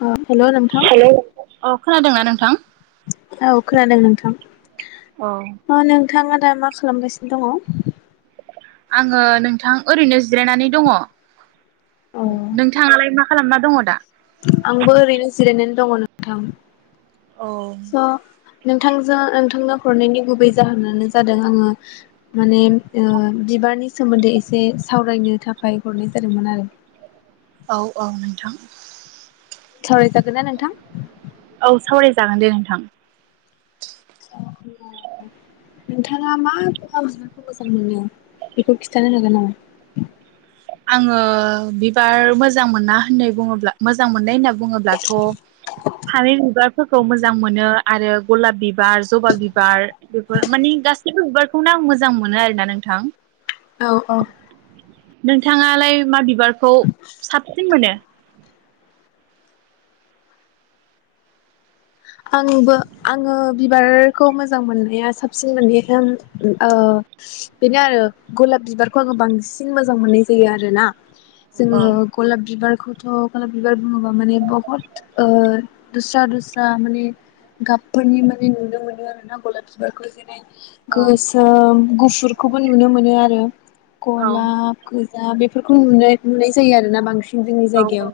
अ हेल' नोंथां अ खोनादोंना नोंथां औ खोनादों नोंथां अ नों थाङा दा मा खालामगासिनो दङ? आङो नोंथां ओरैनो जिरायनानै दङ। अ नोंथाङालाय मा खालामना दङ दा? आंबो ओरैनो जिरायनानै दङ। थां औ नोंथांजों नोंथांनो हरनायनि गुबै जाहोनानो जादों आङो माने ओ बिबारनि सोमोन्दै एसे सावरायनो थाखाय हरनाय जादोंमोन आरो औ औ नोंथां सावरायजागोनना नोंथां? औ सावरायजागोन दे नोंथां। नोंथाङा मा जारखौ मोजां मोनो बेखौ खिन्थानो हागोन नामा? आङो बिबार मोजां मोना होननाय बुङोब्ला मोजां मोननाय होनना बुङोब्लाथ थारै बिबारफोरखौ मोजां मोनो आरो गलाब बि बार जबा बिबार बेफोर माने गासैबो बिबारखौनो आं मोजां मोनो आरो ना नोंथां औ औ नोंथाङालाय माबि बिबारखौ साबसिन मोनो? आंबो आङो बिबार खौ मोजां मोननाया साबसिन मोनै खां ओ बेनो आरो गलाब बिबारखौ आङो बांसिन मोजां मोननाय जायो आरोना औ जोङो गलाब बिबार खौथ गबलाब बिबार बुङोबा माने बुहुत ओ दुस्रा दुस [unintelligible] गाबफोरनि माने नुनो मोनो आरो ना गलाब बिबारखौ जेरै गोसोम गुफुरखौबो नुनो मोनो आरो गलाब दा बेफोरखौ नुनाय नुनाय जायो आरो ना बांसिन जोंनि जायगायाव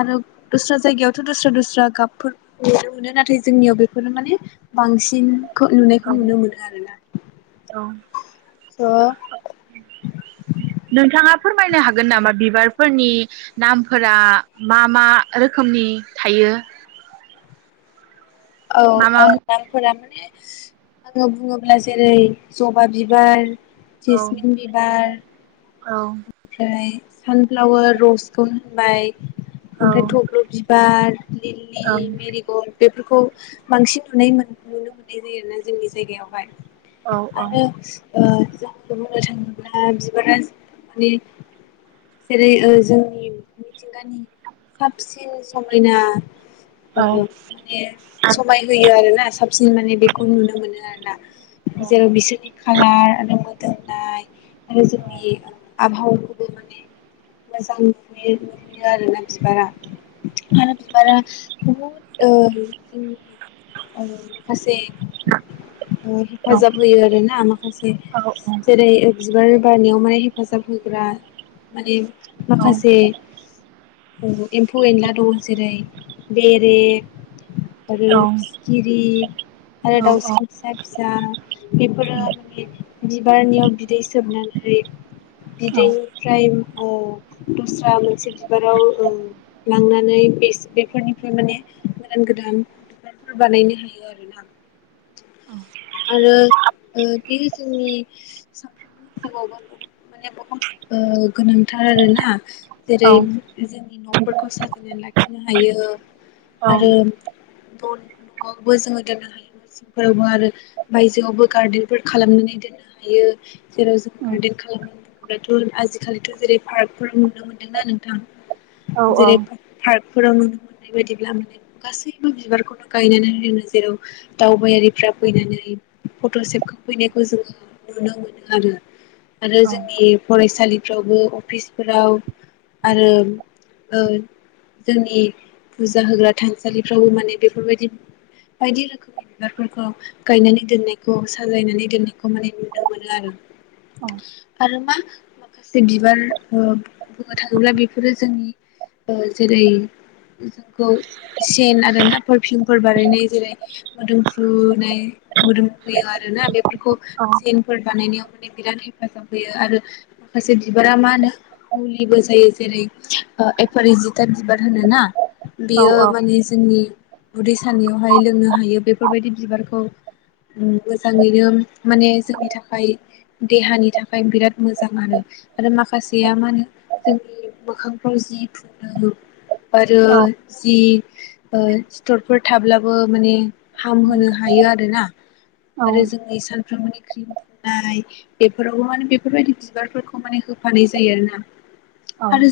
आरो दस्रा जायगायावथ दस्रा-दस्रा गाबफोर नुनों मोनो नाथाय जोंनियाव बेफोरनो माने बांसिन नुनायखौ नुनो मोनो आरोना स' औ नोंथाङा फोरमायनो हागोन नामा बिबार फोरनि नामफोरा मा मा रोखोमनि थायो? औ मा मा औ नामफोरा माने आङो बुङोब्ला जेरै जबा बिबार जेसमिन बिबार ओमफ्राय सानफ्लावार रसखौनो होनबाय ओमफ्राय थब्ल' बिबार लीली मेरिगल्द बेफोरखौ बांसिन नुनाय मोन नुनो मोननाय जायोना जोंनि जायगायावहाय आरो ओ जा बुंनो थाङोब्ला बिबारा माने जेरै ओ जोंनि मिथिंगानि साबसिन समायना औ माने खाय होयो आरो ना साबसिन माने बेखौ नुनो मोनो आरो ना। जेराव बिसोरनि खालार आरो मोदोमनाय आरो जोंनि आबहावा माने मोजां नुयो नुहैयो आरोना बिबारा आरो बिबारा बुहुद ओ जोंनि आयो माखासे ओ हेफाजाब होयो आरोना माखासे जेरै बिबार गावनियावहाय हेफाजाब होग्रा माने माखासे औ एम्फौ एनला दं जेरै बेरे आरो सिखिरि आरो दाउसिन फिसा फिसा बेफोरो माने बिबारनियाव बिदै सोबनानै बिदैनिफ्राय ओ दस्रा मोनसे बिबाराव ओ लांनानै बेस बेफोरनिफ्राय माने गोदान गोदान बिबारफोर बानायनो हायो आरोना आरो ओ बे जोंनि सामफ्रोमबोनि जिउआवबो बहु माने बहुत गोनांथार आरोना। जेरै जोंनि न'फोरखौ साजायनानै लाखि लाखिनो हायो । आरो न'आवबो जोङो दोननो हायो इसिंफोरावबो आरो बायजोआवबो गार्देनफोर खालामनानै दोननो हायो जेराव जों गार्देन खालामनानै बुङोब्लाथ' आजिखालिथ' जेरै पार्कफोराव नुनो मोन्दोंना नोंथां। जेरै फार फोराव नुनो मोननाय बायदिब्ला माने गासै बो बिबारखौनो गायनानै लोङो जेराव दावबायारिफ्रा फैनानै फट' सेबखांफैनायखौ जोङो नुनो मोनो आरो आरो जोंनि फरायसालिफ्रावबो अफिसफोराव आरो ओ जोंनि फुजा होग्रा थानसालि फोरावबो माने बेफोरबायदि बायदि रोखोमनि बिबारफोरखौ गायनानै दोननायखौ साजायनानै दोननायखौ माने नुनो मोनो आरो आरो मा माखासे बिबार ओ बुंनो थाङोब्ला बेफोरो जोंनि ओ जेरै जोंखौ सेन आरो ना पोरफिउमफोर बानायनाय जेरै मोदोमफ्रुनाय मोदोम फुयो आरोना बे फोरखौ सेन फोर बानायनायाव माने बिराद हेफाजाब होयो आरो माखासे बिबारा मा होनो मुलिबो जायो जेरै एफारि जिथा बिबार होनो ना? बियो बि जोंनि उदै सानाययावहाय लोंनो हायो बेफोरबायदि बिबारखौ उम मोजाङैनो माने जोंनि थाखाय देहानि थाखाय बिराद मोजां आरो आरो माखासेया मा होनो जोंनि मोखांफ्राव जि फुननो आरो जि ओ सिथ'रफोर थाब्लाबो माने हाम होनो हायो आरोना आरो जोंनि सानफ्रोमबोनि क्रिम फुननाय बेफोरावबो माने बेफोरबायदि बिबारफोरखौ माने होफानाय जायो आरोना आरो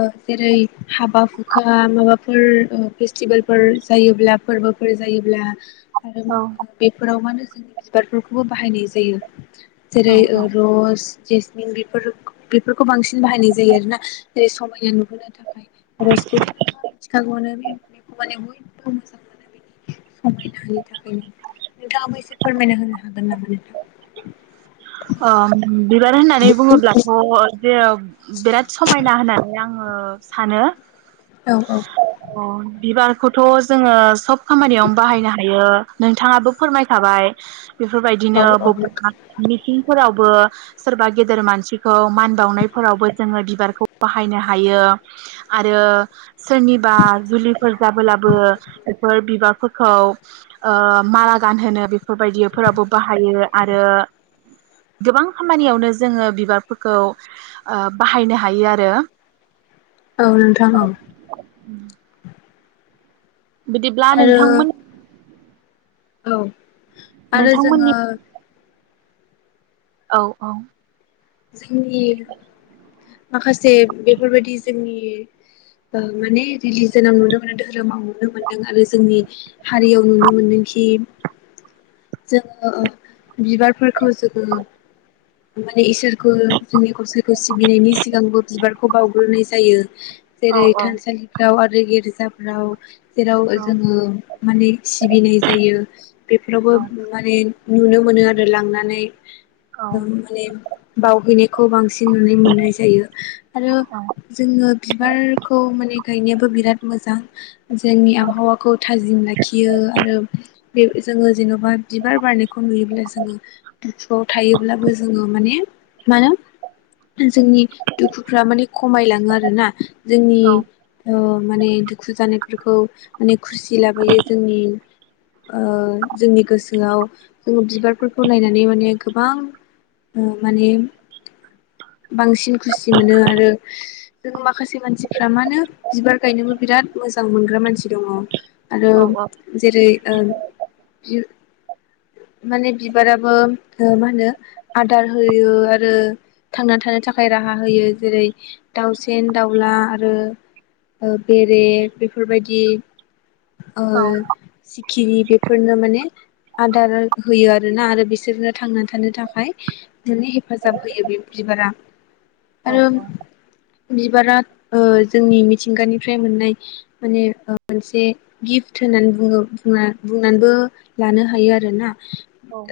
ओ जेरै हाबा हुखा माबा फोर ओ फेस्टिभेलफोर जायोब्ला फोरबोफोर जायोब्ला आरो मा बे फोराव मानो जों बिबारफोरखौबो बाहायनाय जायो जेरै ओ र'स जेसमिन बेफोर बेफोरखौ बांसिन बाहायनाय जायो आरोना जेरै समायना नुहोनो थाखाय रसफुट [unintelligible] नोंथाङाबो एसे फोरमायना होनो हागोन नामा नोंथां ओ बिबार होननानै बुङोब्लाथ' जेराव बिराद समाइना होननानै आङो ओ सानो। औ औ बिबार खौथ' जोङो सब खामानियाव बाहायनो हायो नोंथाङाबो फोरमायखाबाय बेफोरबायदिनो औ औ [unintelligible] फोरावबो सोरबा गेदेर मानसिखौ मान बावनायफोरावबो जोङो बिबारखौ बाहायनो हायो आरो सोरनिबा जुलिफोर जाबोलाबो बेफोर बिबारफोरखौ ओ माला गानहोनो बेफोरबायदि फोरावबो बाहायो आरो गोबां खामानियावनो जोङो बिबारफोरखौ ओ बाहायनो हायो आरो औ नोंथां औ। बिदिब्ला आरो नोंथांमोन औ आरो जोङो नोंथांमोननि औ औ। जोंनि माखासे बेफोरबायदि जोंनि ओ माने रिलिजोनाव नुनो मोनो दोहोरोमाव नुनो मोनदों आरो जोंनि हारियाव नुनो मोनदों खि जोङो ओ बिबारफोरखौ जोङो माने इसोर [unintelligible] जोंनि गसाइखौ सिबिनायनि सिगांबो बिबारखौ बावग्रोनाय जायो जेरै थानसालिफ्राव आरो [unintelligible] जेराव जोङो माने सिबिनाय जायो बेफोरावबो माने नुनो मोनो आरो लांनानै [unintelligible] माने बहैैनायखौ बांसि [unintelligible] मोननाय जायो आरो जोङो बिबारखौ माने गायनायाबो बिराद मोजां जोंनि आबहावाखौ थाजिम लाखियो आरो बे जोङो जेन'बा बिबार बारनायखौ नुयोब्ला जोङो दुखुआव थायोब्लाबो जोङो माने मानो जोंनि दुखुफ्रा माने खमायलाङो आरोना। जोंनि अ माने दुखु जानायफोरखौ माने खुसि ‌लाबोयो जोंनि ओ जोंनि गोसोआव जोङो बिबारफोरखौ नायनानै माने गोबां ओ माने बांसिन खुसि मोनो आरो जोङो माखासे मानसिफ्रा मानो बिबार गायनोबो बिराद मोजां मोनग्रा मानसि दङ आरो औ औ जेरै ओ [unintelligible] माने बिबाराबो ओ मा होनो आदार होयो आ रो थांना थानो थाखाय राहा होयो जेरै दाउसेन दाउला आरो ओ बेरे बेफोरबायदि ओ औ खिरि बेफोरनो माने आदार होयो आरोना आरो बिसोरनो थांनानै थानो थाखाय माने फाजाब होयो बे बिबारा औ आरो औ बिबारा ओ जोंनि मिथिंगानिफ्राय मोननाय माने [unintelligible] मोनसे गिफ्ट होननानै बुङो बुङा बुंनानबो लानो हायो आरोना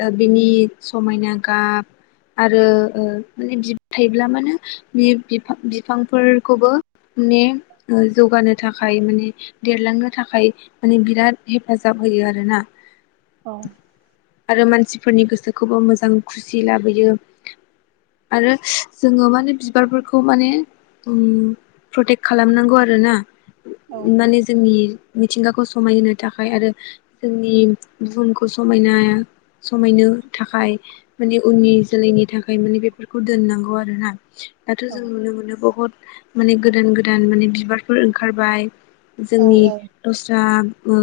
ओ बिनि समाइना गाब आरो ओ माने बिब थायोब्ला मानो बे बिफां बिफांफोरखौबो माने जौगानो थाखाय माने देरलांनो थाखाय माने बिराद हेफाजाब होयो आरोना। औ आरो मानसिफोरनि गोसोखौबो मोजां खुसि लाबोयो आरो जोङो माने बिबारफोरखौ माने प्रटेक्ट खालामनांगौ आरो ना। माने जोंनि मिथिंगाखौ समायहोनो थाखाय आरो जोंनि बुहुमखौ समायना समायनो थाखाय माने उननि जोलैनि थाख [unintelligible] माने बेफोरखौ दोननांगौ आरो ना दाथ' जों नुनो मोनो बहत माने गोदान गोदान माने बिबारफोर ओंखारबाय जोंनि दस्रा ओ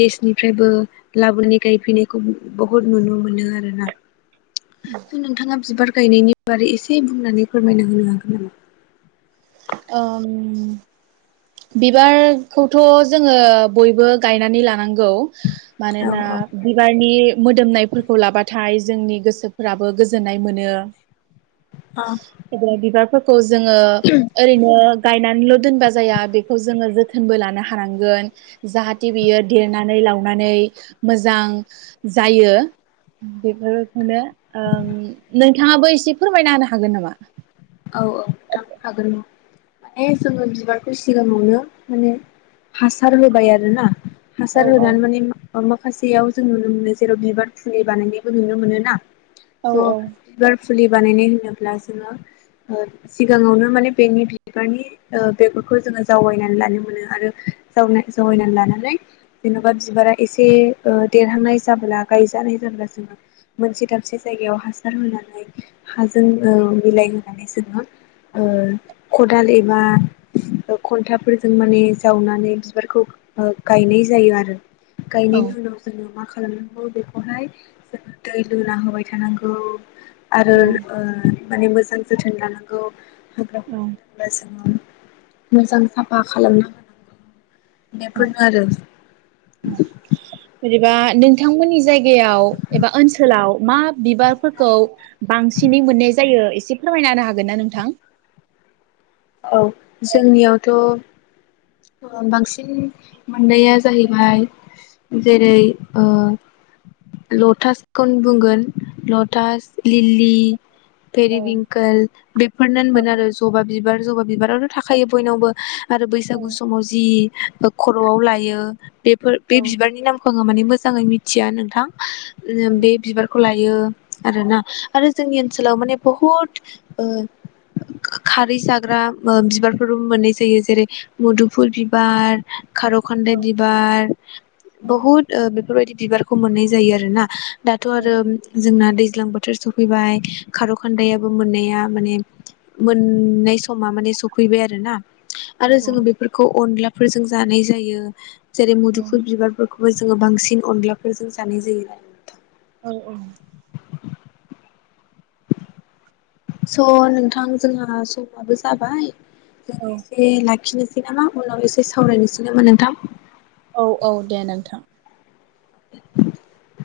देशनिफ्रायबो [unintelligible] गायफैनायखौबो बहुद नुनो मोनो आरोना । स' नोंथाङा बिबार गायनायनि बारै एसे बुंनानै फोरमायना होनो हागोन नामा? ओम बिबारखौथ' जोङो बयबो गायनानै लानांगौ । औ मानोना औ बिबारनि मोदोमनायफोरखौ लाबाथाय जोंनि गोसोफोराबो गोजोननाय मोनो। औ ओ बिबारफोरख जोङो ओरैनो गायना ल' दोनबा जाया बेखौ जोङो जोथोनबो लानो हानांगोन जाहाते बियो देरनानै लावनानै मोजां जायो बेफोरखौनो ओम नोंथाङाबो एसे फोरमायना होनो हागोन नामा? औ-औ थां हागोन माने जोङो बिबारखौ सिगाङावनो माने हासार होबाय आरोना। औ हासार औ [unintelligible] माखासेयाव जों नुनो मोनो जेराव बिबार फुलि बानायनायबो नुनो मोनो ना । [unintelligible] फुलि बानायनाय होनोब्ला जोङो ओ सिगाङावनो माने बेनि बिबारनि ओ बेगरखौ जोङो जावायनानै लानो मोनो आरो [unintelligible] जावायनानै लानानै जेन'बा बिबारा एसे ओ देरहांनाय जाबोला गायजानाय जाब्ला जोङा मोनसे दाबसे जायगायाव हासार होनानै हाजों ओ मिलायह नानै जोङो ओ खदाल एबा ओ खन्थाफोरजों माने जावनानै बिबारखौ ओ गायनाय जायो आरो । गायनायनि उनाव जोङो मा खा [unintelligible] बेखौहाय जोङो दै लुना होबाय थानांगौ । आरो ओ माने मोजां जोथोन लानांगौ । [unintelligible] मोजां साफा खालामना [inaudible] [inaudible] आरो। जेनेबा नोंथांमोननि जायगायाव एबा ओनसोलाव मा बिबारफोरखौ बांसिनै मोननाय जायो एसे फोरमायनाानो हागोन ना नोंथां? औ जोंनियावथ' बांसिन मोननाया जाहैबाय जेरै ओ [unintelligible] बुंगोन लटास, लिलि, पेरि बिंकोल बेफोरननो मोन आरो जबा बिबार। जबा बिबाराथ' थाखायो बयनावबो। आरो बैसागु समाव जि खर'आव लायो बे फोर बिबारनि नामखौ आङो माने मोजाङै मिथिया नोंथां। ओम बे बिबारखौ लायो आरोना। आरो जोंनि ओनसोलाव माने बुहुत ओ खारै जा ग्रा बिबारफोरबो मोननाय जायो। जेरै मुदुफुल बिबार, खार'खान्दाय बिबार बुहुद ओ बेफोरबायदि बिबारखौ मोननाय जायो आरोना। दाथ' आरो जोंना दै ज्लां बोथोर सफैबाय खार'खान्दायाबो मोननाया माने मोननै समा सफैबाय आरोना। आरो जों बेफोरखौ अनला फोरजों जानाय जायो। जेरै मुदुफुर बिबारफोर खौबो जोङो बांसिन अनलाफोरजों जानाय जायो आरो नोंथां। औ औ। स' नोंथां जोंहा समाबो जाबाय जों एसे लाखिनो [unintelligible] उनाव एसे सावरायनोसै नामा नोंथां? औ औ दे नोंथां। [inaudible]